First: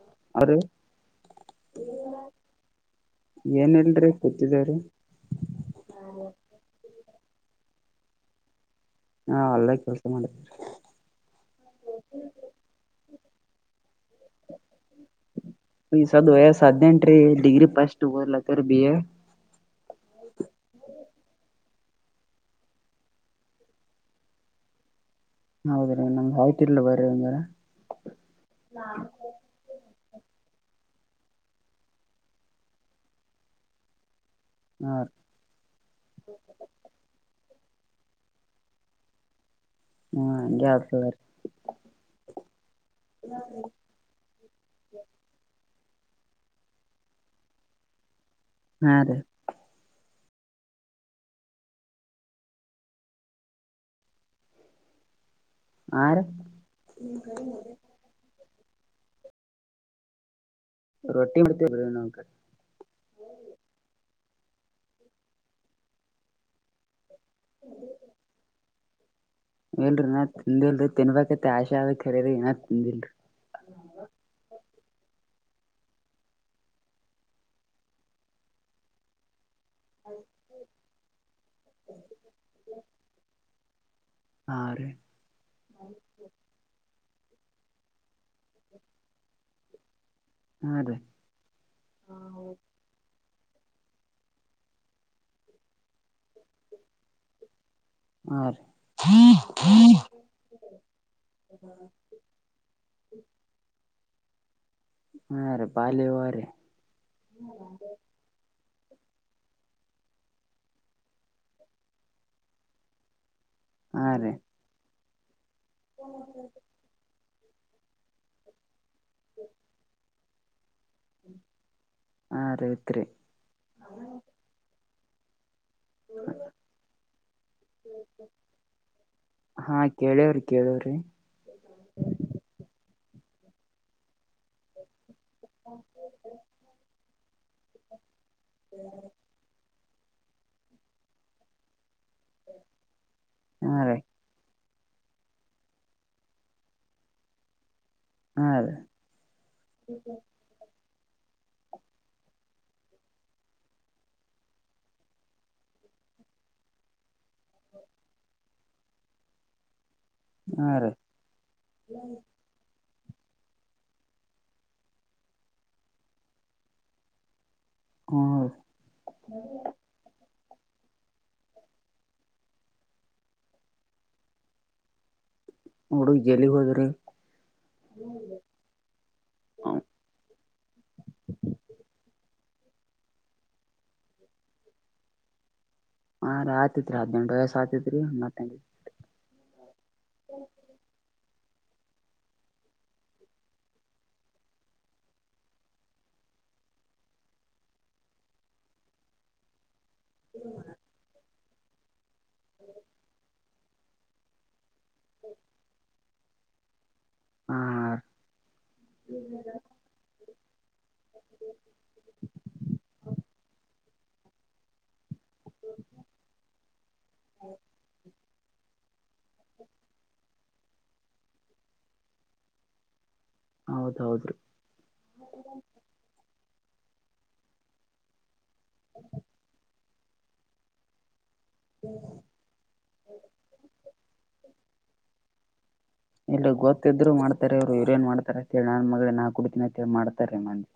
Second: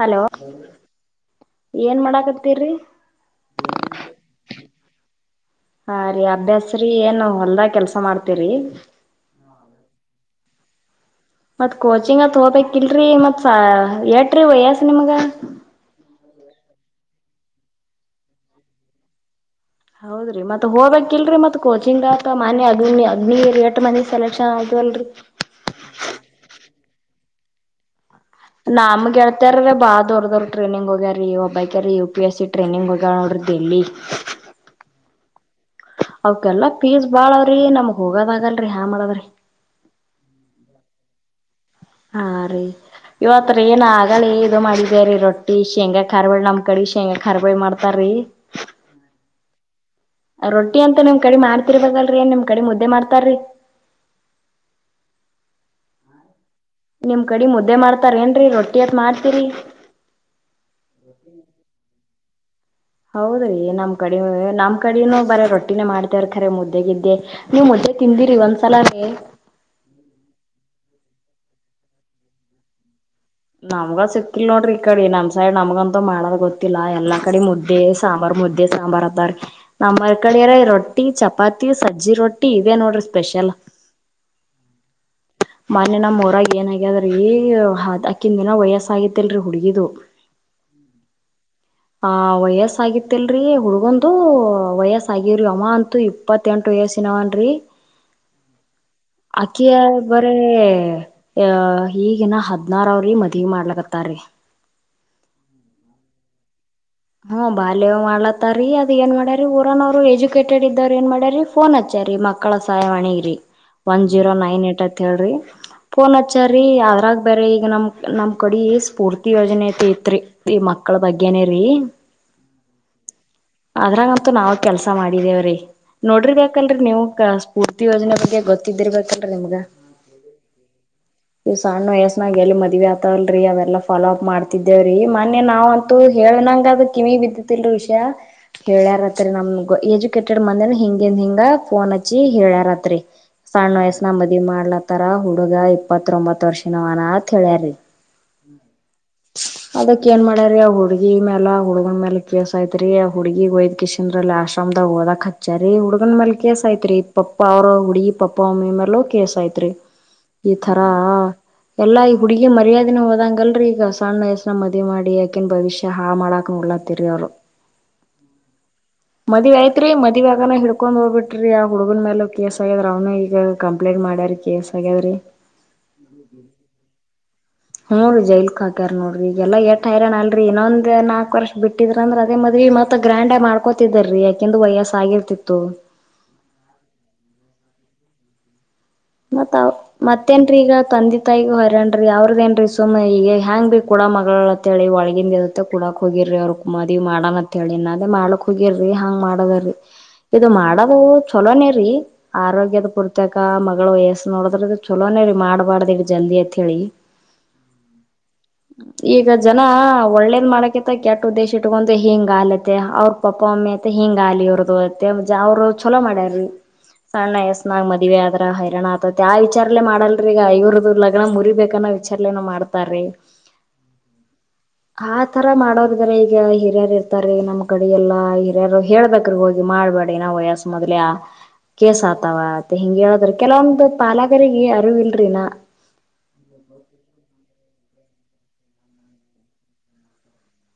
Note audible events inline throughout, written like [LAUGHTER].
Hello ಅವ್ರ [INAUDIBLE] ಏನ್ ಮಾಡಾಕತ್ತಿರಿ ಏನಲ್ರಿ ಕೂತಿದೀವಿರಿ ಹಾ ರೀ ಅಭ್ಯಾಸ್ರೀ ಏನ್ ಹೊಲ್ದ ಕೆಲ್ಸ ಮಾಡ್ತರಿ. ಹಾ ಹೊಲದಾಗ ಕೆಲ್ಸ ಮಾಡತಿವರಿ ಮತ್ ಕೋಚಿಂಗ್ ತಗೋ ಬೇಕ್ ಇಲ್ರಿ ಮತ್ ಎಟ್ರಿ ವಯಸ್ ನಿಮಗ. ಈಗ ಸಣ್ಣ ವಯಸ್ಸ ಹದನೆಂಟ ರಿ ಈಗ ಡಿಗ್ರಿ ಪಸ್ಟ ಓದಲಾಕತ್ತೀವಿ ಬಿ ಎ ಹೌದ್ರಿ ಮತ್ ಹೋಗ್ಬೇಕ ಇಲ್ರಿ ಮತ್ ಕೋಚಿಂಗ್ ಆತ ಮನೆ ಅಗ್ನಿ ಅಗ್ನಿ ಎಷ್ಟ ಮನಿ ಸೆಲೆಕ್ಷನ್ ಆಯವಲ್ರಿ. ಹೌದ ರೀ ನಮ್ಗೆ ಆಯ್ತಿರ್ಲ ಬರ್ರ ಹಂಗರ್ ನಮಗೆೇಳ್ತಾರ ಬಾ ದವರ್ದವರ್ ಟ್ರೈನಿಂಗ್ ಹೋಗ್ಯಾರಿ ಒಬ್ಬಕ್ಯಾರ U P S C training ಹೋಗ್ಯಾರ ನೋಡಿರಿ ಡೆಲ್ಲಿ ಹಾರಿ ಅವಕಲ್ಲಾ ಪೀಸ್ ಬಾಳವ್ರಿ ನಮಗ್ ಹೋಗೋದ ಆಗಲ್ರರಿ ಹಾ ಮಾಡದ್ರಿ. ಹಾ ಹಂಗೆ ಆಗತದ್ ರಿ ಹಾ ರೀ [INAUDIBLE] ಇವತ್ತ ರಿ ಏನ ಆಗಲಿ ಈಗ ಮಾಡಿ. ಅದೆ ರೊಟ್ಟಿ ಶೇಂಗಾ ಖಾರ್ಬಳಿ ನಮ್ ಕಡೆ ಶೇಂಗಾ ಖಾರ್ಬಳಿ ಮಾಡ್ತಾರೀ. ಹಾರಿ ರೊಟ್ಟಿ ಅಂತ ನಿಮ್ ಕಡೆ ಮಾಡ್ತಿರ್ಬೇಕಲ್ರೀ ನಿಮ್ ಕಡೆ ಮುದ್ದೆ ಮಾಡ್ತಾರೀ. ಹಾರಿ ನಿಮ್ ಕಡಿ ಮುದ್ದೆ ಮಾಡ್ತಾರ ಏನ್ರೀ ರೊಟ್ಟಿ ಅತ್ ಮಾಡ್ತೀರಿ ರೊಟ್ಟಿ ಮಾಡ್ತಿವಿ ರಿ ನಮ್ ಕಡಿ ಹೌದ್ರೀ ನಮ್ ಕಡೆ ನಮ್ ಕಡನೂ ಬರ ರೊಟ್ಟಿನೇ ಮಾಡ್ತೇವ್ರಖರ ಮುದ್ದೆಗಿದ್ದೆ. ನೀವ್ ಮದ್ದೆ ತಿಂದಿರಿ ಒಂದ್ಸಲ ಆರು ಇಲ್ರಿ ನಾ ತಿಂದಿಲ್ರಿ ತಿನ್ಬೇಕತ್ತ ಆಶೆ ಆಗ ಕರೆರಿ ಇನ್ ತಿಂದಿಲ್ರಿ ನಮ್ಗ ಸಿಕ್ಕಿಲ್ ನೋಡ್ರಿ ಈ ಕಡೆ ನಮ್ ಸೈಡ್ ನಮಗಂತೂ ಮಾಡದ ಗೊತ್ತಿಲ್ಲಾ ಎಲ್ಲಾ ಕಡೆ ಮುದ್ದೆ ಸಾಂಬಾರ್ ಮುದ್ದೆ ಸಾಂಬಾರ ಆಂತರಿ ನಮ್ಮ್ ಉರ್ ಕಡೆವ್ರ್ ರೊಟ್ಟಿ ಚಪಾತಿ ಸಜ್ಜಿ ರೊಟ್ಟಿ ಇದೆ ನೋಡ್ರಿ ಸ್ಪೆಷಲ್. ಹಾ ರಿ ಮೊನ್ನೇ ನಮ್ಮ ಊರಾಗ ಏನ ಆಗ್ಯದ್ರೀ್ ಅಕಿದಿನ್ನ ವಯಸ್ಸ ಆಗಿತಿಲ್ರಿ ಹುಡ್ಗಿದು ಹಾ ರೀ ಆ ವಯಸ್ಸ ಆಗಿತಿಲ್ರಿ ಹುಡ್ಗಂದು ವಯಸ್ ಆಗ್ರಿ ಅವ ಅಂತೂ ಇ ಇಪ್ಪತ್ತೆಂಟು ವಯಸ್ಸಿನವನ್ ರಿ ಹಾ ರೀ ಅಕ್ಕಿಯ ಬ ಅಂದ್ರೆ ಅ ಈಗಿನ ಹದ್ನಾರ ಅವ್ರಿ ಮದವಿ ಮಾಡ್ಲಕತ್ತಾರಿೀ ಹಾ ರಿ ಬಾಲ್ಯ ವಿವಾಹ ರಿ ಹ್ಮ್ ಬಾಲ್ಯ ವಿವಾಹ ಮಾಡ್ಲತ್ತಾರಿೀ ಅದ ಏನ್ ಮಾಡ್ಯಾರಿ ಊರನೋರು ಎಜುಕೇಟೆಡ್ ಇದ್ದಾರ ಏನ್ ಮಾಡ್ಯಾರಿ ಫೋನ್ ಹಚ್ಚಾರಿ ಮಕ್ಕಳ ಸಹಾಯವಣಿಗ್ರಿ ಒನ್ ಹಾ ಜೀರೋ ರೀ ನೈನ್ ಏಟ್ ಅತ್ ಹೇಳ್ರಿ ಫೋನ್ ಹಚ್ಚಾರೀ ಅದ್ರಾಗ ಬೇರೆ ಈಗ ನಮ್ ನಮ್ ಕಡಿ ಸ್ಫೂರ್ತಿ ಯೋಜನೆ ಐತಿ ಇತ್ರಿ ಈ ಮಕ್ಕಳ ಬಗ್ಗೆನೇ ರೀ ಹಾಂ ರಿ ಇತ್ರಿ ಅದ್ರಂಗಂತೂ ನಾವು ಕೆಲ್ಸ ಮಾಡಿದೇವ್ರೀ ನೋಡರ್ಬೇಕಲ್ರಿ ನೀವು ಕ ಸ್ಫೂರ್ತಿ ಯೋಜನೆ ಬಗ್ಗೆ ಗೊತ್ತಿದ್ದಿರ್ಬೇಕಲ್ರಿೀ ನಿಮ್ಗ ಹೇಳ್ರಿ ಕೇಳೋನ್ರಿ ಇವ್ ಸಣ್ಣ ವಯಸ್ಸನಾಗ ಎಲ್ಲಿ ಮದ್ವಿ ಐತರ್ಲೀ ಅವೆಲ್ಲ ಫಾಲೋ ಅಪ್ ಮಾಡ್ತ ತಿದ್ದೇವ್ರೀ ಮೊನ್ನೆ ನಾವ್ ಅಂತೂ ಹೇಳನಂಗ ಅದ ಕಿವಿ ಬಿದ್ದತಿಲ್ ರಿ ವಿಷ್ಯ ಹೇಳ್ಯಾರತ್ರಿ ನಮಗ ಎಜುಕೇಟೆಡ್ ಮಂದಿ ಹಿಂಗಂದ ಹಿಂಗ ಫೋನ್ ಹಚ್ಚಿ ಹೇಳ್ ರಾತ್ರಿ ಸಣ್ಣ ಹಾ ರೀ ವಯಸ್ಸನ ಮದ್ವಿ ಅಡಿ ಮಾಡ್ಲತ್ತಾರ ಹುಡುಗ ಇಪ್ಪತೊಂಬತ್ ವರ್ಷ ನವನ ಅಂತ್ ಹೇಳ್ಯಾರಿ ಹಾ ರೀ ಅದಕ್ಕ ಏನ್ ಮಾಡ್ಯ್ರೀ ಅವ ಹುಡ್ಗಿ ಮ್ಯಾಲ ಹುಡ್ಗನ್ ಮ್ಯಾಲ ಕೇಸ ಆಯ್ತ್ ರಿ ಹುಡ್ಗಿಗೋಯ್ ಕಿಷನಲ್ಲಿ ಆಶ್ರಮದಾಗ ಓದಕ್ ಹಚ್ಚಾರಿ ಹುಡ್ಗನ್ ಮೆಲ್ ಕೇಸ್ ಆಯ್ತ್ ರಿ ಪಪ್ಪ ಅವ್ರ ಹುಡಿಗ ಪಪ್ಪ ಮಮ್ಮಿ ಮೆಲು ಕೇಸ ಆಯ್ತ್ ರಿ ಈ ಹಾ ತರಾ ರೀ ಎಲ್ಲಾ ಹುಡ್ಗಿ ಈಗ ಮರ್ಯಾದೆನೆ ಹೋದಂಗಲ್ರರಿ ಈಗ ಸಣ್ಣ ವಯಸ್ಸನಗ ಮದ್ವಿ ಮಾಡಿ ಅಕಿನ್ ಭವಿಷ್ಯ ಹಾಳ್ ಮಾಡಾಕ್ ನೊಡಲತ್ತಿರ್ ಅವ್ರು ಹ್ಮ್ ಮದ್ವೆ ಆಯ್ತ್ ರಿ ಮದ್ವೆ ಆಗವ್ನೆ ಹಿಡ್ಕೊಂಡ್ ಹೋಗ್ಬಿಟ್ರ ರಿ ಆ ಹುಡುಗನ್ ಮೇಲ ಕೇಸ್ ಆಗ್ಯದ್ರ ಅವನ ಈಗ ಕಂಪ್ಲೇಂಟ್ ಮಾಡ್ಯಾರಿ ಕೇಸ್ ಆಗ್ಯಾದ್ ರೀ ಹುಡುಗ್ ಜೈಲಿಗ್ ಹೋದ್ರಿ ಹ್ಮ್ ಜೈಲಿಗ್ ಹಾಕ್ಯಾರ ನೋಡ್ರಿ ಈಗೆಲ್ಲಾ ಎಲ್ಲ್ತತರಾ ಅಲ್ರಿ ಇನ್ನೊಂದು ನಾಲ್ಕ್ ವಷ್ ಬಿಟ್ಟಿದ್ರ ಅದೇ ಮದ್ವಿ ಮ ಮತ್ತ ಗ್ರ್ಯಾಂಡ್ ಆಗ ಮಾಡ್ಕೋತಿದಾರೀ ಅಕೆಂದು ವಯಸ್ ಆಗಿರ್ತಿತ್ತು ಹಾ ರೀ ಅಯ್ತಿತ್ ರೀ ಹಾಡನೆಂಟ್ ವಯಸ್ಸ ಆಾತಿತ್ರಿ ಹತ್ತ್ತೆ ಮತ್ತ ಮತ್ತೇನ್ರೀ ಈಗ ತಂದಿ ತಾಯಗ ಹೊರೇನ್ರೀ ಅವ್ರದೇನ್ ರೀ ಸುಮ್ಮನೆ ಈಗ ಹ್ಯಾಂಗ್ ಭ ಕೂಡ ಮಗಳ ಹೇಳಿ ಒಳಗಿನದದತ್ತ ಕೂಡಕ್ ಹೋಗಿರ್ರಿ ಅವ್ರ ಮದ್ವಿ ಮಾಡಣತ್ ಹೇಳಿ ಇನ್ನ ಅದೇ ಮಾಡ್ಲಾಕ್ ಹೋಗಿರಿ ಹಾಂಗ್ ಮಾಡದ್ರರಿ ಇದು ಮಾಡೋದು ಚಲೋನೇ ರೀ ಆರೋಗ್ಯದ ಪುರ್ತಕ ಮ ಮಗಳು ವಯಸ್ಸ ನೋಡ್ರ ಚಲೋನೇ ರೀ ಮಾಡ್ಬಾರ್ದಿ ಜಲ್ದಿ ಅತ್ ಹೇಳಿ ಹಾ ಈಗ ಜನ ಒಳ್ಳೇದ್ ಮಾಡಕೆ. ಮ ಕೆಟ್ ಉದ್ದೇಶ ಇಟ್ಕೊಂಡಂದು ಹಿಂಗ್ ಆಲತೆ ಅವ್ರ ಪಪ್ಪಾ ಒಮ್ಮಿ ಅತ್ತ ಹಿಂಗ್ ಆಲಿ ಇವರ್ದು. ಮತ್ತೆ ಜ ಅವ್ರು ಚಲೋ ಮಾಡ್ಯಾರ್ರೀ. ಸಣ್ಣ ಎಸ್ನಾಗ್ ಮದ್ವಿ ಆದ್ರ ಹೈರಾಣ ಆತೈತಿ ಆ ವಿಚಾರಲ್ಲೇ ಮಾಡಲ್ ಇವ್ರಿಗೆ ಐವು ರುಪಾಯ್ ಲಗಾಮು ಮುರಿಬೇಕನ್ನ ವಿಚಾರ್ಲೇನು ಮಾಡ್ತಾರೀ. ಹೌದೌದು. ಆ ತರ ಮಾಡೋರ್ಗೆಲ್ಲಾ ಈಗ ಹಿರಿಯರ್ ಇರ್ತಾರೆ ಈಗ ನಮ್ ಕಡಿಯಲ್ಲಾ. ಯಾರೋ ಹೇಳ್ಬೇಕ್ರಿ ಹೋಗಿ ಮಾಡ್ಬೇಡಿ ಏನ ವಯಸ್ ಮೊದ್ಲೇ ಕೇಸ್ ಆತವ. ತ್ ಹಿಂಗೆ ಹೇಳದ್ರಿ ಕೆಲವೊಂದು ಪಾಲಗ್ರಿಗೆ ಅರಿವ್ ಇಲ್ರಿ ನಾ ಎಲ್ ಗೊತ್ತಿದ್ರು ಮಾಡ್ತಾರೆ ಅವ್ರು ಇವ್ರು ಮಾಡ್ತಾರೆ ಅಂತ ಹೇಳಿ ನನ್ ಮಗಳ ನಾ ಕುಡ್ತೀನಿಂತ ಮಾಡ್ತಾರೆ ಮಂದಿ.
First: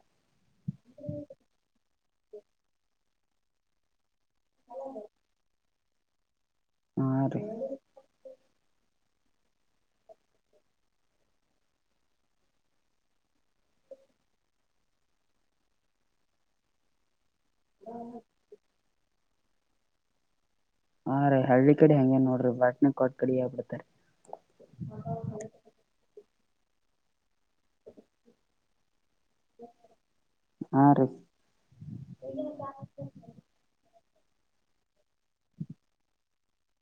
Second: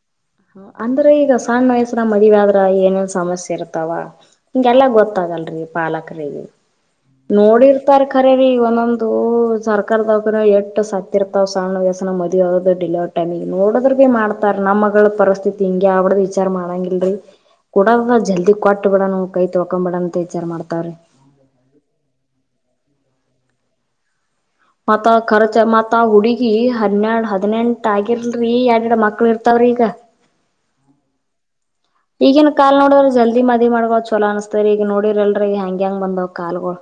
ಅಂದ್ರೆ ಈಗ ಸಣ್ಣ ವಯಸ್ನಾಗ್ ಮದ್ವೆ ಆದ್ರ ಏನೇನ್ ಸಮಸ್ಯೆ ಇರ್ತಾವ. ಹಿಂಗೆಲ್ಲ ಗೊತ್ತಾಗಲ್ರೀ ಪಾಲಕ್ರಿಗೆ ಹಾ ರೀ ನೋಡಿರ್ ತಾರ್ ಕರೆರಿ ಒಂದೊಂದು ಸರ್ಕಾರದ ಎಟ್ ಸತ್ ಇರ್ತಾವ್ ಸಣ್ಣ ವ್ಯಸನಾಗ್ ಮದುವಿ ಡಿಲ್ ಟೈಮಿಗ್ ನೋಡದ್ರ್ ಭೀ ಮಾಡ್ತಾರ ನಮ್ಮ ಮಗಳ ಪರಿಸ್ಥಿತಿ ಹಿಂಗೆ ಅವ್ಡ್ದ ವಿಚಾರ್ ಮಾಡಂಗಿಲ್ರಿ. ಕೂಡಲ್ ಜಲ್ದಿ ಕೊಟ್ಟ ಬಿಡಣ ಕೈ ತೊಕೋಂ ಬಿಡಣ್ ಅಂತ ವಿಚಾರ ಮಾಡ್ತಾವ್ರಿ. ಹಾ ರಿ ಹಳ್ಳಿ ಕಡೆ ಹಂಗೆ ನೋಡ್ರಿ ಬಾಟ್ನ ಕೊಟ್ ಕಡೆ ಯಾಗ್ ಬಿಡ್ತರಿ. ಮತ್ತ ಆ ಖರ್ಚ ಮತ್ ಆ ಹುಡುಗಿ ಹನ್ನೆರ್ಡ್ ಹದಿನೆಂಟ ಆಗಿರ್ಲ್ರಿ ಎಡ್ ಎಡ್ ಮಕ್ಳ ಇರ್ತ ತವ್ರಿಗ. ಹಾ ರೀ ಈಗಿನ್ ಕಾಲ್ ನೋಡಿದ್ರ ಜಲ್ದಿ ಮದಿ ಮಾಡ್ಕ ಚಲೋ ಅನಸ್ತರಿ ಈಗ ನೋಡಿರ್ಲ್ರರಿ ಈ ಹೆಂಗ್ ಹೆಂಗ್ ಬಂದಾವ್. ಕಾಲ್ ಗುಳ್.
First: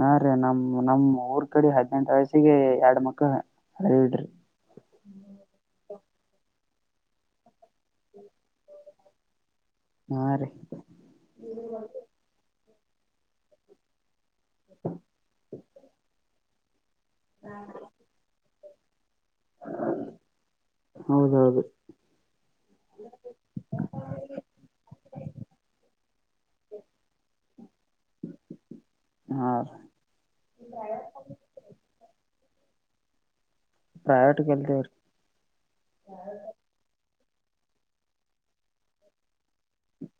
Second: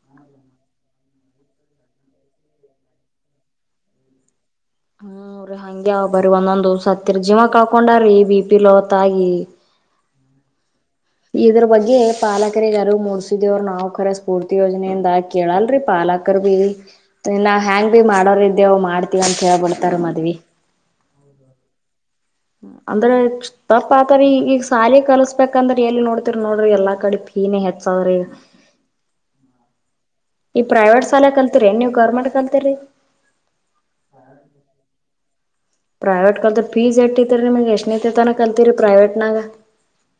ಹಾ ರೀ ನಮ್ ನಮ್ ಊರ್ ಕಡೆ ಹದ್ನೆಂಟ್ ವಯಸ್ಸಿಗೆ ಎರಡ್ ಮಕ್ಳು ಇಡ್ರಿ. ಹು ರಿ ಹಂಗೆ ಬರಿ ಒಂದೊಂದ ದಿವ್ಸ ಹತ್ತರಿ ಜೀವ ಕಳ್ಕೊಂಡಾರಿ ಬಿ ಪಿ ಲೋ ಆಗಿ. ಹಾ ರೀ. ಇದ್ರ ಬಗ್ಗೆ ಪಾಲಕರಿಗೆ ಅರಿವು ಮೂಡ್ಸಿದಿವ್ರಿ ನಾವ್ ಕರೆಸ್ ಪೂರ್ತಿ ಯೋಜನೆಯಿಂದ ಕೇಳಲ್ರಿ ಪಾಲಾಕರ್ ಭೀ. ಇನ್ನ ಹೆಂಗ್ ಬಿ ಮಾಡೋರ್ ಇದೇವ್ ಮಾಡ್ತೀವ್ ಅಂತ ಹೇಳ್ಬಿಡ್ತರ್ ಮದ್ವಿ. ಹೌದೌದು. ಅಂದ್ರೆ ಚ್ ತಪ್ಪಾತರಿ ಈಗ್ ಈಗ್ ಸಾಲಿ ಕಲ್ಸ್ಬೇಕಂದ್ರ ಎಲ್ಲಿ ನೋಡ್ತಿರಿ ನೋಡ್ರಿ ಎಲ್ಲಾ ಕಡೆ ಫೀನೆ ಹೆಚ್ಚಗ್ತದ್ರಿ. ಹಾ ಈ ಪ್ರೈವೇಟ್ ಶಾಲೆ ಕಲ್ತೀರಿ ನೀವ್ ಗೌರ್ಮೆಂಟ್ ಕಲ್ತಿರಿ. ಪ್ರೈವೇಟ್ಗೆಲ್ತವ್ರಿ. ಪ್ರೈವೇಟ್ ಕಲ್ತ ಫೀಸ್ ಯೆಟ್ತಿರ್ರಿ ನಿಮ್ಗೆ ಎಷ್ಟನ ತನ ಕಲ್ತೀರಿ ಪ್ರೈವೇಟ್ನಾಗ.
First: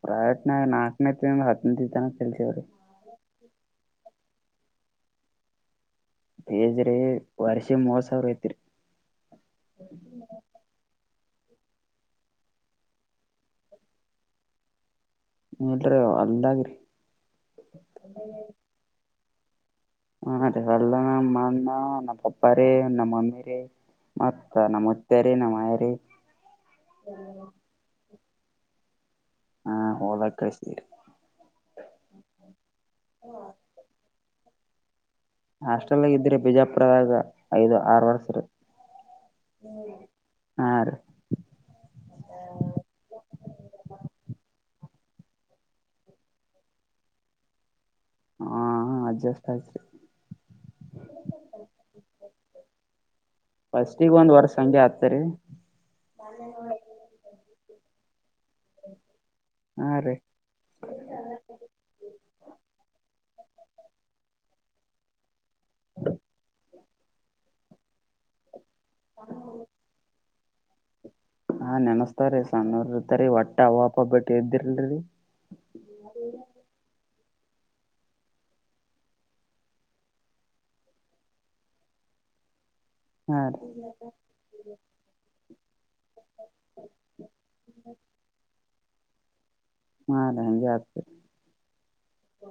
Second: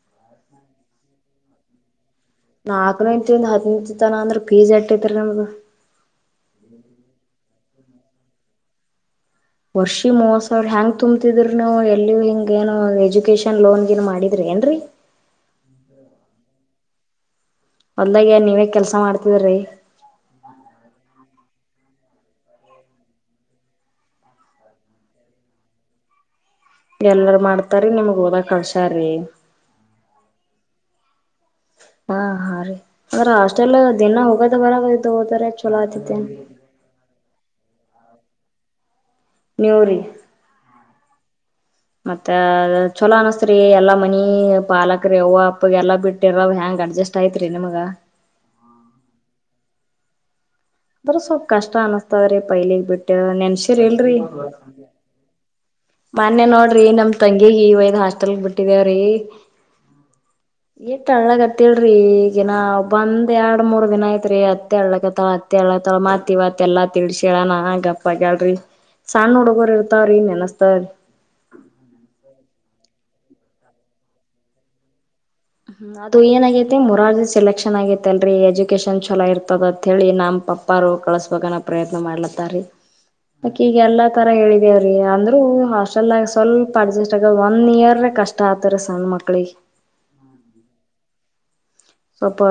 ಪ್ರೈವೆಟ್ನಾಗ್ ನಾಕ್ ತಿಂಗ್ಳ್ ಹತ್ತನೆ ತಿಂತಿವ್ರಿ. [UNINTELLIGIBLE] ಅಂದ್ರೆ ಪೀಜ ಅಟ್ಟತ್ರಿ ನಿಮ್ದು. ಪಿಜ್ರಿ ವರ್ಷ ಮೂವತ್ ಸಾವ್ರ ಐತ್ರಿ. ವರ್ಷಿ ಮೂವತ್ ಸಾವಿರ ಹೆಂಗ್ ತುಂಬ್ತಿದ್ರ ನಾವು ಎಲ್ಲಿಯೂ ಹಿಂಗ ಏನು ಎಜುಕೇಶನ್ ಲೋನ್ ಗಿನ್ ಮಾಡಿದ್ರೆ ಏನ್ರೀ. ಹುಂ ತಿವ್ರ್ ಅಲ್ದಾಗ್ರಿ. ಹೊಲ್ದಾಗ್ ಏನ್ ನೀವೇ ಕೆಲ್ಸಾ ಮಾಡ್ತಿದ್ರೀ. ಹ ಎಲ್ಲ ನಮ್ ಅಣ್ಣ ನಮ್ ಪಪ್ಪಾರೀ ನಮ್ ಮಮ್ಮಿರಿ. ಮತ್ ನಮ್ಮ ಮುುತ್ತರಿ ನಮ್ಮ್ಯರಿ. ಎಲ್ಲರ್ ಮಾಡ್ತಾರಿ ನಿಮಿಗ್ ಓದಕ್ ಕಳ್ಸ್ಯಾರಿ. ಹಾ ಹೋದಾಗ ಕಳ್ತೀರಿ. ಹಾ ಹಾ ರೀ ಅಂದ್ರ ಹಾಸ್ಟೆಲ್ ದಿನ ಹೋಗೋದ ಬರದು. ಹಾಸ್ಟೆಲ್ನಾಗ್ ಇದ್ರೆ ಬಿಜಪುರ್ದಾಗ ಐದು ಆರ್ ವರ್ಸರಿ. ನಿವರೀ ಮತ್ತ ಚಲೋ ಅನಸ್ತ್ ಎಲ್ಲಾ ಮನಿ ಪಾಲಕರಿ ಯ್ ಅಪ್ಪ ಎಲ್ಲಾ ಬಿಟ್ಟಿರ ಹೆಯಾಂಗ್ ಅಡ್ಜಸ್ಟ್ ಅಷ್ಟ ಆಐತ್ರಿ ನಿಮ್ಗ ಹ ಅಡ್ಜಸ್ಟ್ ಆಯತರಿ ಅ್ರ ಸ್ವಲ್ಪ್ ಕಷ್ಟ ಅನಸ್ತದ್ರಿ ಪೈಲಗ್ ಬಿಟ್ಟ ನೆನ್ಸಿರ್ ಇಲ್ರಿ ಸರಿ ಮೊನ್ನೆ ನೋಡ್ರಿ ನಮ್ ತಂಗಿಗ್ ಈ ವಯದ್ ಹಾಸ್ಟೆಲ್ ಬಿಟ್ಟಿದೇವ್ರಿ ಹಾ ರೀ ಹ್ಮ ಇಟ್ ಅಳ್ಳಗತ್ತಳರಿ ಈಗಿನ ಬಂದ್ ಎರಡು ಮೂರು ದಿನ ಐತ್ರಿ ಅತ್ತೆ ಅಳ್ಳಕತ್ತಳ ತಳ ಮತ್ತ ಎಲ್ಲಾ ತಿಳಿಸೀಹೇಳ ನ ಗಪ್ಪ ಆಗ್ಯಾಳರಿ ಸಣ್ಣ ಹುಡುಗೋರು ಇರ್ತಾವ್ರೀ ನೆನಸ್ತಾವ ಹಾ ನೆನಸ್ತಾವ್ರೀ ಸಣ್ಣೂರ್ ಇರ್ತರಿ ಒಟ್ಟೆ ಅವ್ವ ಅಪ್ಪ ಬಿಟ್ಟ ಇದ್ದಿರಲ್ರಿ ಹ್ಮ್ ಅದ ಅದು ಏನಾಗೈತೆ ಮುರಾರ್ಜಿ ಸೆಲೆಕ್ಷನ್ ಆಗೈತೆ ಅಲ್ರಿ ಎಜುಕೇಶನ್ ಛಲೋ ಇರ್ತದ ಅಂತತ್ ಹೇಳಿ ನಮ್ಮ ಪಪ್ಪಾ ಪಾರು ಕಳಸ್ಬೇಕನ್ನ ಪ್ರಯತ್ನ ಮಾಡ್ಲತ್ತಾರಿ ಹಾ ಅಕಿ ರೀ ಈಗ ಎಲ್ಲಾ ತರ ಹೇಳಿದ್ ಬೇ ಅಂದ್ರು ಹಾಸ್ಟೆಲ್ಗ ಸ್ವಲ್ಪ ಅಡ್ಜಸ್ಟ್ ಆಗ ಒನ್ ಇಯರ್ ಕಷ್ಟ ಆಗ್ತಾರ ಸಣ್ಣ ಮಕ್ಳಿಗೆ ಅದೇ ಹಂಗೆ ಆಗ್ತದ ಸ್ವಪ್ಪ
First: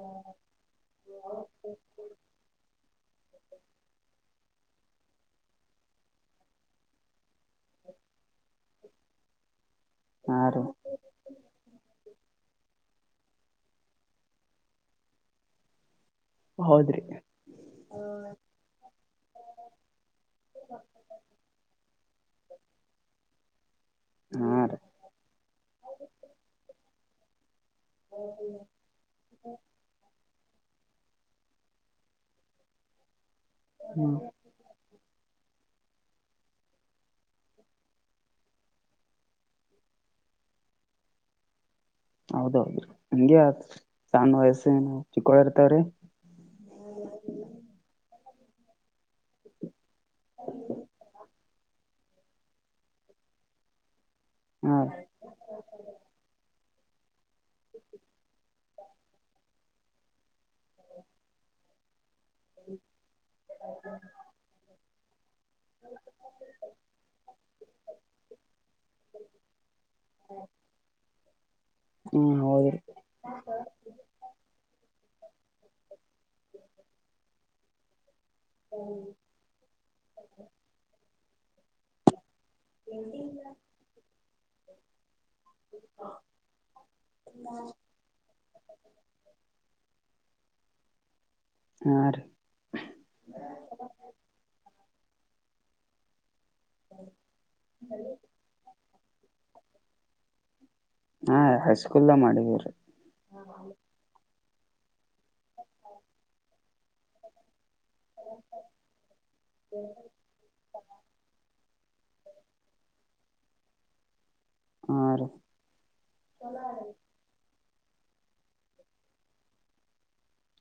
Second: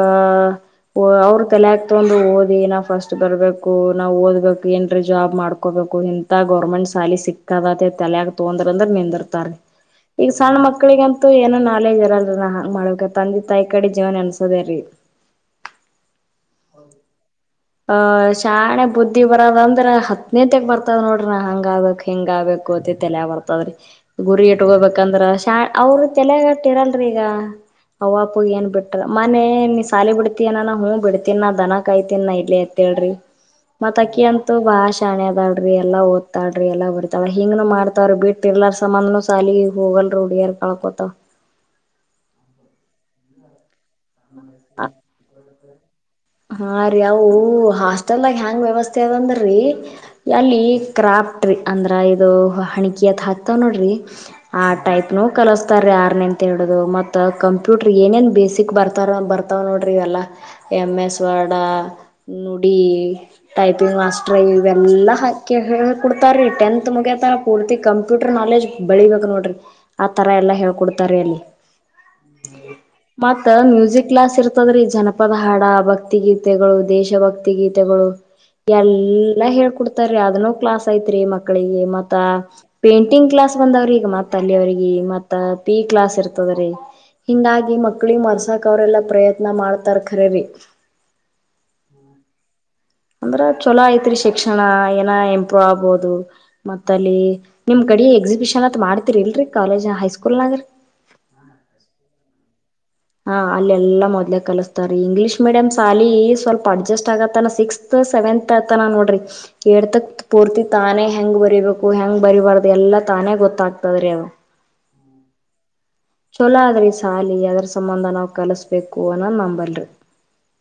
ಅವ್ರು ತೆಲೆಗ ತಗ್ತೊಂಡು ಓದಿ ನಾವು ಫಸ್ಟ್ ಬರ್ಬೇಕು ನಾವು ಓದ್ಬೇಕು ಏನ್ರೇ ಜಾಬ್ ಮಾಡ್ಕೋಬೇಕು ಗೌರ್ಮೆಂಟ್ ಸಾಲಿ ಸಿಕ್ಕದ ತೇಲಿಯಾಗ ತೊಂದ್ರ ಅಂದ್ರ ನಿಂದಿರ್ತಾರಿ ಈಗ ಹಾ ಸಣ್ಣ ರೀ ಮಕ್ಕಳಗಂತೂ ಏನೋ ನಾಲೆಜ್ ಇರಲ್ರರಿ ನಾ ಹಂಗ್ ಮಾಡಬೇಕ ತಂದಿ ತಾಯಿ ಕಡೆ ಜೀವಾ ನೆನ್ಸೋದ ರೀ ಹೌದ್ರಿ ಹ ಶಾಣೆ ಬುದ್ಧಿ ಬರೋದ ಅಂದ್ರೆ ಹತ್ತನೇತೆಕ ಬರ್ತದ ನೋಡ್ರ ನಾ ಹಂಗ ಆಬೇಕು ಹಿಂಗ ಆಗ್ಬೇಕು ಅದ ತಲೆಯಗ ಬರ್ತ [UNINTELLIGIBLE] ಗುರಿ ಹಾ ರೀ ಇಟ್ಕೋಬೇಕಂದ್ರ ಶಾ ಅವ್ರ ತಲೆಗಟ್ಟಿರಲ್ರಿ ಈಗ ಅವ್ಪ ಅಪ್ಪ ಏನ್ ಬಿಟ್ಟ ಮೋನೆೇ ನೀ ಸಾಲಿ ಬಿಡ್ತನಾನ ಹೂ ಬಿಡ್ತನ್ ನ ದನಾ ಕಾಯ್ತೀನ್ ಇಡ್ಲಿ ಅತಳ್ರಿ ಹ್ಮ್ ಮತಕ್ಕೆ ಅನು ಭಾಳ ಷ್ಯಾಣೆ ಅದಾಳರೀ ಎಲ್ಲಾ ಓದುತ್ತಾಳರಿ ಎಲ್ಲಾ ಬರಿತಾಳರಿ ಹಿಂಗನು ಮಾಡ್ತಾವ್ರ ಬಿಟ್ಟಿರ್ಲಾರ ಸಂಬಂಧ ನೂ ಸಾಲಿಗಿ ಹೋಗಲ್ ಹುಡಿಗಿಯಾರ್ ಕಳ್ಕೊತ ಹೌದೌದು ರೀ ಹಿಂಗೆ ಆಗ್ತದ್ರಿ ಸಣ್ ವಯಸ್ಸ ನ ಚಿಕ್ಕೋ ಇರ್ತವ್ರೀ ಹಾ ರಿವು ಹಾಸ್ಟೆಲದಾಗ ಹೆಯಾಂಗ್ ವ್ಯವಸ್ಥೆ ದ್ರೀ ಅಲ್ಲಿ ಕ್ರಾಫ್ಟ್ ರೀ ಅಂದ್ರ ಸಾ ಇದು ಹೆಣಿಕಿ ಅತ್ ಹಾಕ್ತಾವ ನೋಡ್ರಿ ಆ ಹಾ ಟೈಪ್ ಕಲಿಸ್ತಾರೀ ಯಾರನೇ ತೆ ಹಿಡುದು ಮತ್ತು ಕಂಪೂಟರ್ ಏನೇನು ಬೇಸಿಕ್ ಬರ್ತಾರ ಬರ್ತ ತವ ನೋಡ್ರಿ ಇವೆಲ್ಲಾ ಎಮ್ ಎಸ್ ವರ್ಡ್ ನುಡಿ ಟೈಪಿಂಗ್ ಮಾಸ್ ಟ್ರೈವೆಲ್ಲ ಇವೇಲಾ ಕೆ ಕೊಡ್ತಾರೆ ರೀ ಟೆಂತ್ ಮುಗ್ಯತ ಪೂರ್ತಿ ಕಂಪ್ಯೂಟರ್ ನಾಲೆಜ್ ಬೆಳಿಬೇಕು ನೋಡ ರಿ ಆತರ ಎಲ್ಲಾ ಹೇಳ್ಕೊಡ್ತಾರೆ ಅಲ್ಲಿ ಹ್ಮ್ ಹೌದ್ರಿ ಮತ್ತ ಮ್ಯೂಸಿಕ್ ಕ್ಲಾಸ್ ಇರ್ ಂದ್ರೆ ಈ ಜನಪದ ಹಾಡ ಭಕ್ತಿ ಗೀತೆಗಳು ದೇಶಭಕ್ತಿ ಗೀತೆಗಳು ಎಲ್ಲಾ ಎಲ್ಲಾ ಹೇಳ್ಕೊಡ್ತಾರೀ ಅದನೋ ಕ್ಲಾಸ್ ಐತ್ರಿ ಮಕ್ಳಿಗೆ ಮತ್ತ ಪೇಂಟಿಂಗ್ ಕ್ಲಾಸ್ ಬಂದವ್ರಿಗ ಮತ್ತ ಅಲ್ಲಿ ಅವ್ರಿಗೆ ಮತ್ತ ಪಿ ಕ್ಲಾಸ್ ಇರ್ತದ ರಿ ಹಿಂದಾಗಿ ಮಕ್ಳಿ ಮರ್ಸಾಕ್ ಅವ್ರೆಲ್ಲಾ ಪ್ರಯತ್ನ ಮಾಡ್ತಾರ್ ಖರರಿ ಹಾ ರಿ ಅಂದ್ರೆ ಚಲೋ ಐತ್ರಿ ಶಿಕ್ಷಣ ಏನೊ ಇಂಪ್ರೂವ್ ಆಗ್ಬೋದು. ಮತ್ತ ಅಲ್ಲಿ ನಿಮ್ ಕಡಿ ಎಕ್ಸಿಬಿಷನ್ ಅತ್ ಮಾಡ್ತಿರಿ ಇಲ್ರೀ ಕಾಲೇಜ್ ಹೈಸ್ಕೂಲ್ ನಾಗ ಹಾ ಹೈಸ್ಕೂಲ್ ಮಾಡಿವರೀ ಹಾ ಅಲ್ಲೆಲ್ಲಾ ಮೊದಲೆ ಕಲಸ್ತಾರ್ ರೀ ಇಂಗ್ಲೀಷ್ ಮೀಡಿಯಮ್ ಸಾಲಿ ಸ್ವಲ್ಪ ಅಡ್ಜಸ್ಟ್ ಆಗತ್ತಾನ ಸಿಕ್ಸ್ತ್ ಸೆವೆಂತ್ ಆಗತಾನ ನೋಡ್ರಿ ಏಡ್ತಕ್ ಪೂರ್ತಿ ತಾನೇ ಹೆಂಗ್ ಬರೀಬೇಕು ಹೆಂಗ್ ಬರಿಬಾರ್ದು ಎಲ್ಲಾ ತಾನೇ ಗೊತ್ತಾಗತವ್ ರೀ ಅವು ಹ ರೀ ಚಲೋ ಆದ್ರಿ ಸಾಲಿ ಅದ್ರ್ ಸಂಬಂಧ ನಾವ್ ಕಲಸ್ಬೇಕು ಅನ್ನೋದ್ ನಂಬಲ್ರೀ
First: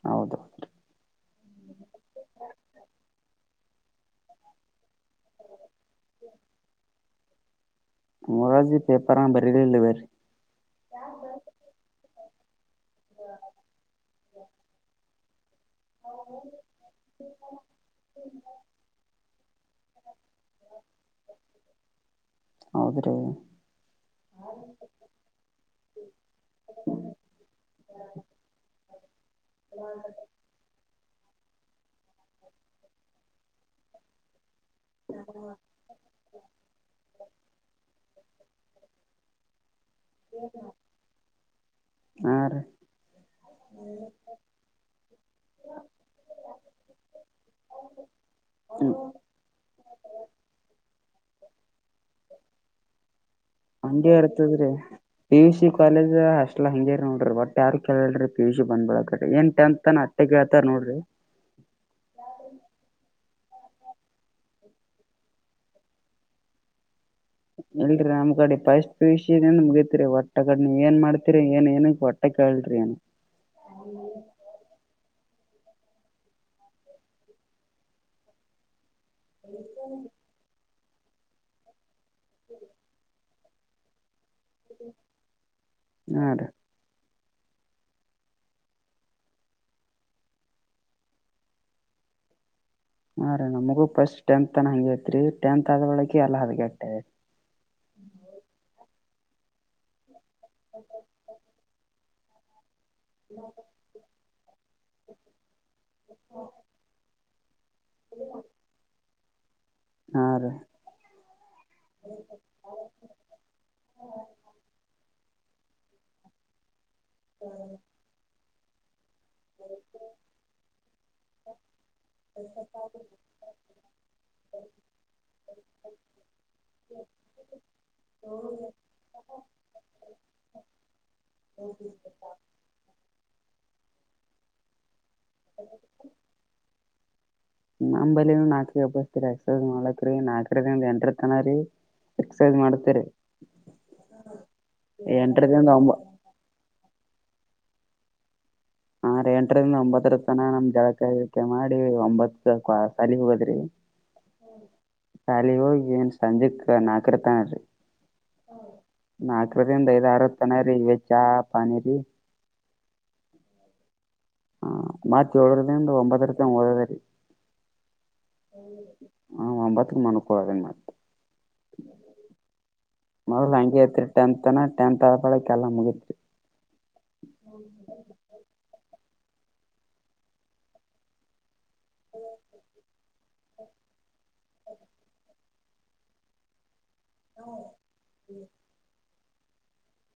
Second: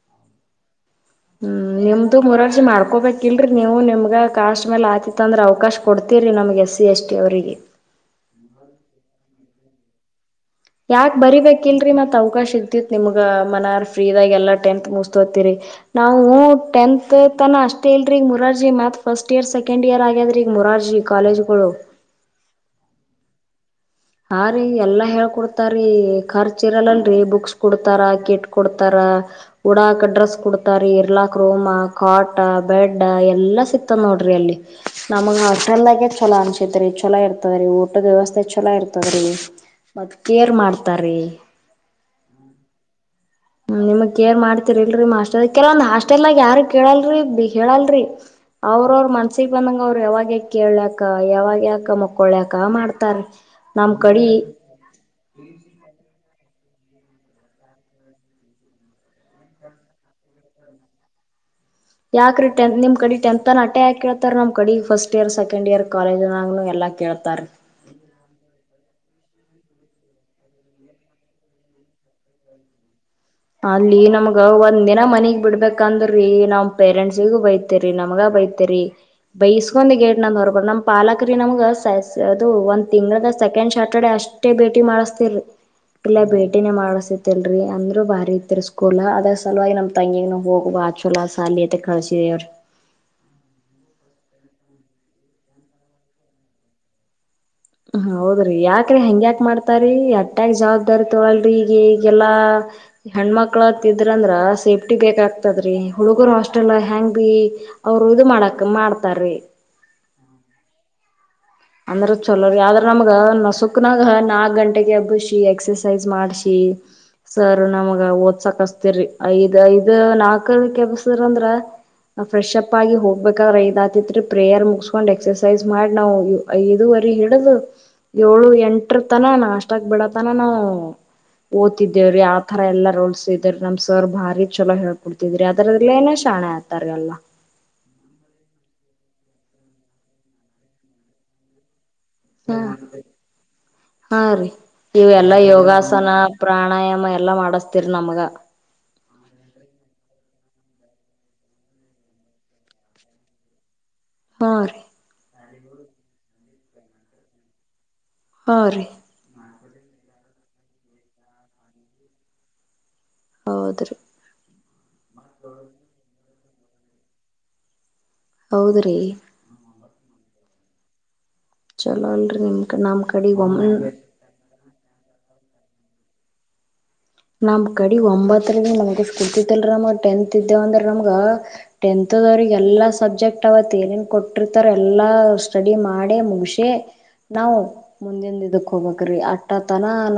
ಹೌದು [UNINTELLIGIBLE] ಹ್ಮ್ ನಿಮ್ದು ಮುರಾರ್ಜಿ ಮಾಡ್ಕೋಬೇಕಿಲ್ರೀ ನೀವು ನಿಮ್ಗ ಕಾಸ್ಟ್ ಮೇಲೆ ಆತಿತ್ತ್ ಅಂದ್ರೆ ಅವಕಾಶ್ ಕೊಡ್ತೀವಿ ರೀ ನಮಗೆ ಎಸ್ ಸಿ ಎಸ್ ಟಿ ಅವರಿಗೆ ಮೊರಾರ್ಜಿ ಪೇಪರಾ ಬರಿಲಿಲ್ ಇಲ್ಲವರ್ ರೀ ಯಾಕ್ ಬರಿಬೇಕ್ ಇಲ್ರರಿ ಮತ್ ಅವಕಾಶ ಇರತ್ತಿತ್ ನಿಮಗ ಮನೆವ ಫ್ರೀ ಇದಾಗ ಎಲ್ಲಾ ಟೆಂತ್ ಮುಗ್ ತೊತರಿ ನಾವು ಟೆಂತ್ ಮ ತಾನ ಅಷ್ಟೇ ಇಲ್ರೀ ಮುರಾರ್ಜಿ ಮತ್ತೆ ಫಸ್ಟ್ ಇಯರ್ ಸೆಕೆಂಡ್ ಇಯರ್ ಆಗ್ಯದ್ರೀ ಮುರಾರ್ಜಿ ಕಾಲೇಜಗಳು. ಹೌದು ರೀ ಹಾ ರೀ ಎಲ್ಲಾ ಹೇಳ್ಕೊಡ್ತಾರೀ ಖರ್ಚು ಇರಲ್ಲ್ ರೀ ಬುಕ್ಸ್ ಕೊಡ್ತಾರ ಕಿಟ್ ಕೊಡ್ತಾರ. ಹೂಡಕ್ ಡ್ರೆಸ್ ಕೊಡ್ತಾರಿ ಇರ್ಲಾಕ್ ರೂಮಾ. ಕಾಟ ಬೆಡ್ಡ ಎಲ್ಲಾ ಸಿಕ್ತದ್ ನೋಡ್ರಿ ಅಲ್ಲಿ ನಮಗ್ ಹಟೆಲ್ ಲ ಚಲೋ ಅನ್ಸೈತ್ರಿ ಚಲೋ ಇರ್ತದ್ ರೀ ಊಟದ ವ್ಯವಸ್ಥೆ ಚಲೋ ಇರ್ತದೀ ಮತ್ ಕೇರ್ ಮಾಡ್ತ್ ತಾರೀ ಹಾ ರೀ ನಿಮಗ್ ಕೇರ್ ಮಾಡ್ತಿರ್ ಇಲ್ರೀ ಮಾಸ್ಟರ್ ಕೆಲವೊಂದ್ ಹಾಸ್ಟೆಲ್ ನಾಗ ಯಾರು ಕೇಳಲ್ರಿ ಹೇಳಲ್ರರಿ ಅವ್ರ ಅವ್ರ ಮನ್ಸಿಗೆ ಬಂದಂಗ ಅವ್ರು ಯಾವಾಗ್ ಕೇಳ್ಕ್ ಯಾವಾಗ ಯಾಕ ಮಕ್ಕೊಳ್ಕ ಮಾಡ್ತಾರ್ ರೀ ಹಂಗೆ ಇರ್ತದ್ ರೀ ಪಿ ಯು ಸಿ ಕಾಲೇಜ್ ಅಷ್ಟ್ ಹಂಗೇರಿ ನೋಡ್ರಿ ಬಟ್ ಯಾರು ಕೇಳ್ ರೀ ಪಿ ಯು ಸಿ ಬಂದ ಬೀಲಕ್ ಅಕ್ಕೆತಿ ಏನ ಟೆಂತನ ಟ್ಟ್ ಹತಾರ ನೋಡ್ರಿ ಯಾಕ್ರೀ ಟೆಂತ್ ನಿಮ್ ಕಡೆ ಟೆಂತ್ ಅಟ್ಟೆ ಯಾಕ್ ಕೇಳ್ತಾರ ನಮ್ ಕಡಿ ಫಸ್ಟ್ ಇಯರ್ ಸೆಕಂಡ್ ಇಯರ್ ಕಾಲೇಜ್ನ ನ್ಯಾಗು ಎಲ್ಲಾ ಕೇಳ್ತಾರೀ. ಇಲ್ರರಿ ನಮ್ ಕಡೆ ಪಸ್ಟ್ ಪಿ ಯು ಸಿ ನಿಂದ ಮುಗತಿರಿ ಒಟ್ಟ ನೀ ಏನ್ ಮಾಡ್ತೀರಿ ಏನ್ ಏನ ವಟ್ಟ್ ಯಾಕ್ಕೇಳ್ರಿ ಅನ್ ಅಲ್ಲಿ ನಮಗ ಒಂದ್ ದಿನ ಮನಿಗೆ ಬಿಡ್ಬೇಕಂದ್ರೀ ನಮ್ ಪೇರೆಂಟ್ಸಿಗು ಬಯ್ ತ್ತೀರಿ ನಮಗ ಬೈತರಿ ಬೈಸ್ಕೊಂಡ್ ಗೇಟ್ ನಂದು ಹೊರಬ್ ನಮ್ ಪಾಲಕ್ ರೀ ನಮಗ ಸ ಸ ಅದು ಒಂದು ತಿಂಗಳಗ ಸೆಕೆಂಡ್ ಸ್ಯಾಟರ್ಡೆೇ ಅಷ್ಟ್ ಷ್ಟೇ ಭೇಟಿ ಮಾಡಿಸತಿಲ್ರಿ ಇಲ್ಲಾ ಹಾ ರೀ ಭೇಟಿನೇ ಮಾಡಸ್ತಿತಿಲ್ರರಿ ಅಂದ್ರರು ಬಾರ್ ರ್ ಸ್ಕೂಲ ಅದರ ಸಲುವಾಗಿ ನಮ್ ತಂಗಿಗೆ ಹೋಗವಾ ಚಲೋ ಸಾಲಿ ಅತ್ತ ಕಳ್ಸಿದವ್ರ ರೀ. ಹಾ ರಿ ನಮ್ಗು ಫಸ್ಟ್ ಟೆಂತ್ ತನ ಹಂಗೆ ಐತ್ರಿ ಟೆಂತ್ ಆದ ಬಳಕ ಎಲ್ಲಾ ಹದಗೆಟ್ಟ್ ಹೌದ್ರಿ ಯಾಕ್ರೀ ಹೆಂಗ್ಯಾಕ್ ಮಾಡ್ತಾರೀ ಅಟ್ಟ್ಯಾಗ ಜವಾಬ್ದಾರಿ ತಗೋಲ್ರರಿ ಈಗ ಏ ಗೆಲ್ಲಾ ಹೆಣ್ಮಕ್ಳು ತಿದ್ರಂದ್ರ ಸೇಫ್ಟಿ ಬೇಕಾಗ್ತದ್ರೀ ಹುಡುಗರ್ ಹಾಸ್ಟೆಲ್ಗ ಹೆಂಗ್ ಬೀ ಅವರು ಇದು ಮಾಡಕ್ ಮಾಡ್ತಾರೀ. ಹಾ ರೀ ಅಂದ್ರೆ ಚಲೋ ರೀ ಆದ್ರ ನಮಗ ನಸುಕಣ್ಯಗ್ ನಾಲ್ಕ್ ಗಂಟ್ ಗೆ ಹಬ್ಬಿಸಿ ಎಕ್ಸಸೈಜ್ ಮಾಡ್ಸಿ ಸರ್ ನಮಗ ಓದ್ಸ ಕಸ್ತಿರಿ ಐದ್ ಐದು ನಾಲ್ಕು ಕ ಎಬ್ಬಿಸಿದಂದ್ರೆ. ಫ್ರೆಶ್ಪ್ ಆಗಿ ಹೋಗ್ಬೇಕಾದ್ರೆ ಐದಾತಿದ್ರೀ ಪ್ರೇಯರ್ ಮುಗಸ್ಕೊಂಡ್ ಎಕ್ಸರ್ಸೈಸ್ ಮಾಡಿ ನಾವ್ ಐದುವರಿ ಹಿಡ್ದೂ ಏಳು ಎಂಟ್ರ ತನ ನಾಷ್ಟ ಆಕ್ ಬಿಡತನ ನಾವು ಓದಿತಿದ್ದೇವ್ ರೀ ಅಪ್ ಆಥರ ಎಲ್ಲಾ ರೋಲ್ಸ್ ಇದ್ರ ನಮ್ ಸರ್ ಬಾರಿ ಚಲೋ ಹೇಳ್ಕೊಡ್ತಿದ್ರ ಅದ್ರನೇ ಎಲ್ಲಾ ಶಾಣೆ ಆಗ್ತಾರ ಎಲ್ಲಾ ನಮ್ಮಂಬಳ್ ನಾಕಸ್ತರಿ ಎಕ್ಸಸೈಸ್ ಮಾಡಲಕ್ ರೀ ನಾಲ್ಕ ಎಂಟ್ರ ತನ ರೀ ಎಕ್ಸಸೈಸ್ ಹ್ಮ್ ಮಾಡ್ತೇರಿ ಹಾ ರೀ ಇವೆಲ್ಲಾ ಎಂಟರಿಂದ ಒಂಬ ಯೋಗಾಸನ ಪ್ರಾಣಾಯಾಮ ಎಲ್ಲಾ ಮಾಡಸ್ತೀರ್ ನಮಗ ಹಾ ರೀ ಎಂಟರಿಂದ ಒಂಬತ್ತರತನ ನಮ್ ಜಳಕಾ ಗಿಳಾಕ ಮಾಡಿ ಒಂಬತ್ ಸಾಲಿ ಹೋಗದ್ ರೀ ಹಾ ರೀ ಸಾಲಿಗ್ ಹೋಗಿ ಏನ್ ಸಂಜಕ್ಕ್ ನಾಕರತ್ತಾನ ರೀ ಹಾ ರೀ ನಾಲ್ಕರಿಂದ ಐದು ಆರು ತಾನ ರೀ ವೆಚಾ ಪಾನಿ ರೀ ಹೌದ್ರೀ ಹ ಮತ್ತ್ ಏಳರಿಂದ ಒಂಬತ್ತರತನ ಓದೋದ್ ರೀ- ಹೌದ್ರೀ ಹಾ ಒಂಬತ್ತುಗೆ ಮಾಲ್ಕೋಳೋದ್ ಮತ್ತ್ ಚಲೋ ಅಲ್ರಿ ನಿಮ್ಮ್ ಕಡಿ ನಮ್ಮ್ ಕಡೆಗೆ ಒಂಬ್ ಟೆಂತನ ಟೆಂತಳಕ ಎಲ್ಲಾ ಮುಗಿತ್ ನಮ್ ಕಡಿ ಒಂಬತ್ತರಿಂದ ನಮಗೆ ಸ್ಕೂಲ್ ತಲ್ ನಮಗ ಟೆಂತ್ ಇದ್ದೇವ್ ಅಂದ್ರೆ ನಮಗ ಟೆಂತ್ದವ್ರರಿಗೆ ಎಲ್ಲಾ ಸಬ್ಜೆಕ್ಟ್ ಅವತ್ ಏನೇನು ಕೊಟ್ಟಿರ್ತಾರೆ ಎಲ್ಲಾ ಸ್ಟಡಿ ಮಾಡಿ ಮುಗಶೆ ನಾವು ಮುಂದಿನ ಇದಕ್ ಹೋಗಬೇಕ್ರೀ ಅಟ್ಟತನ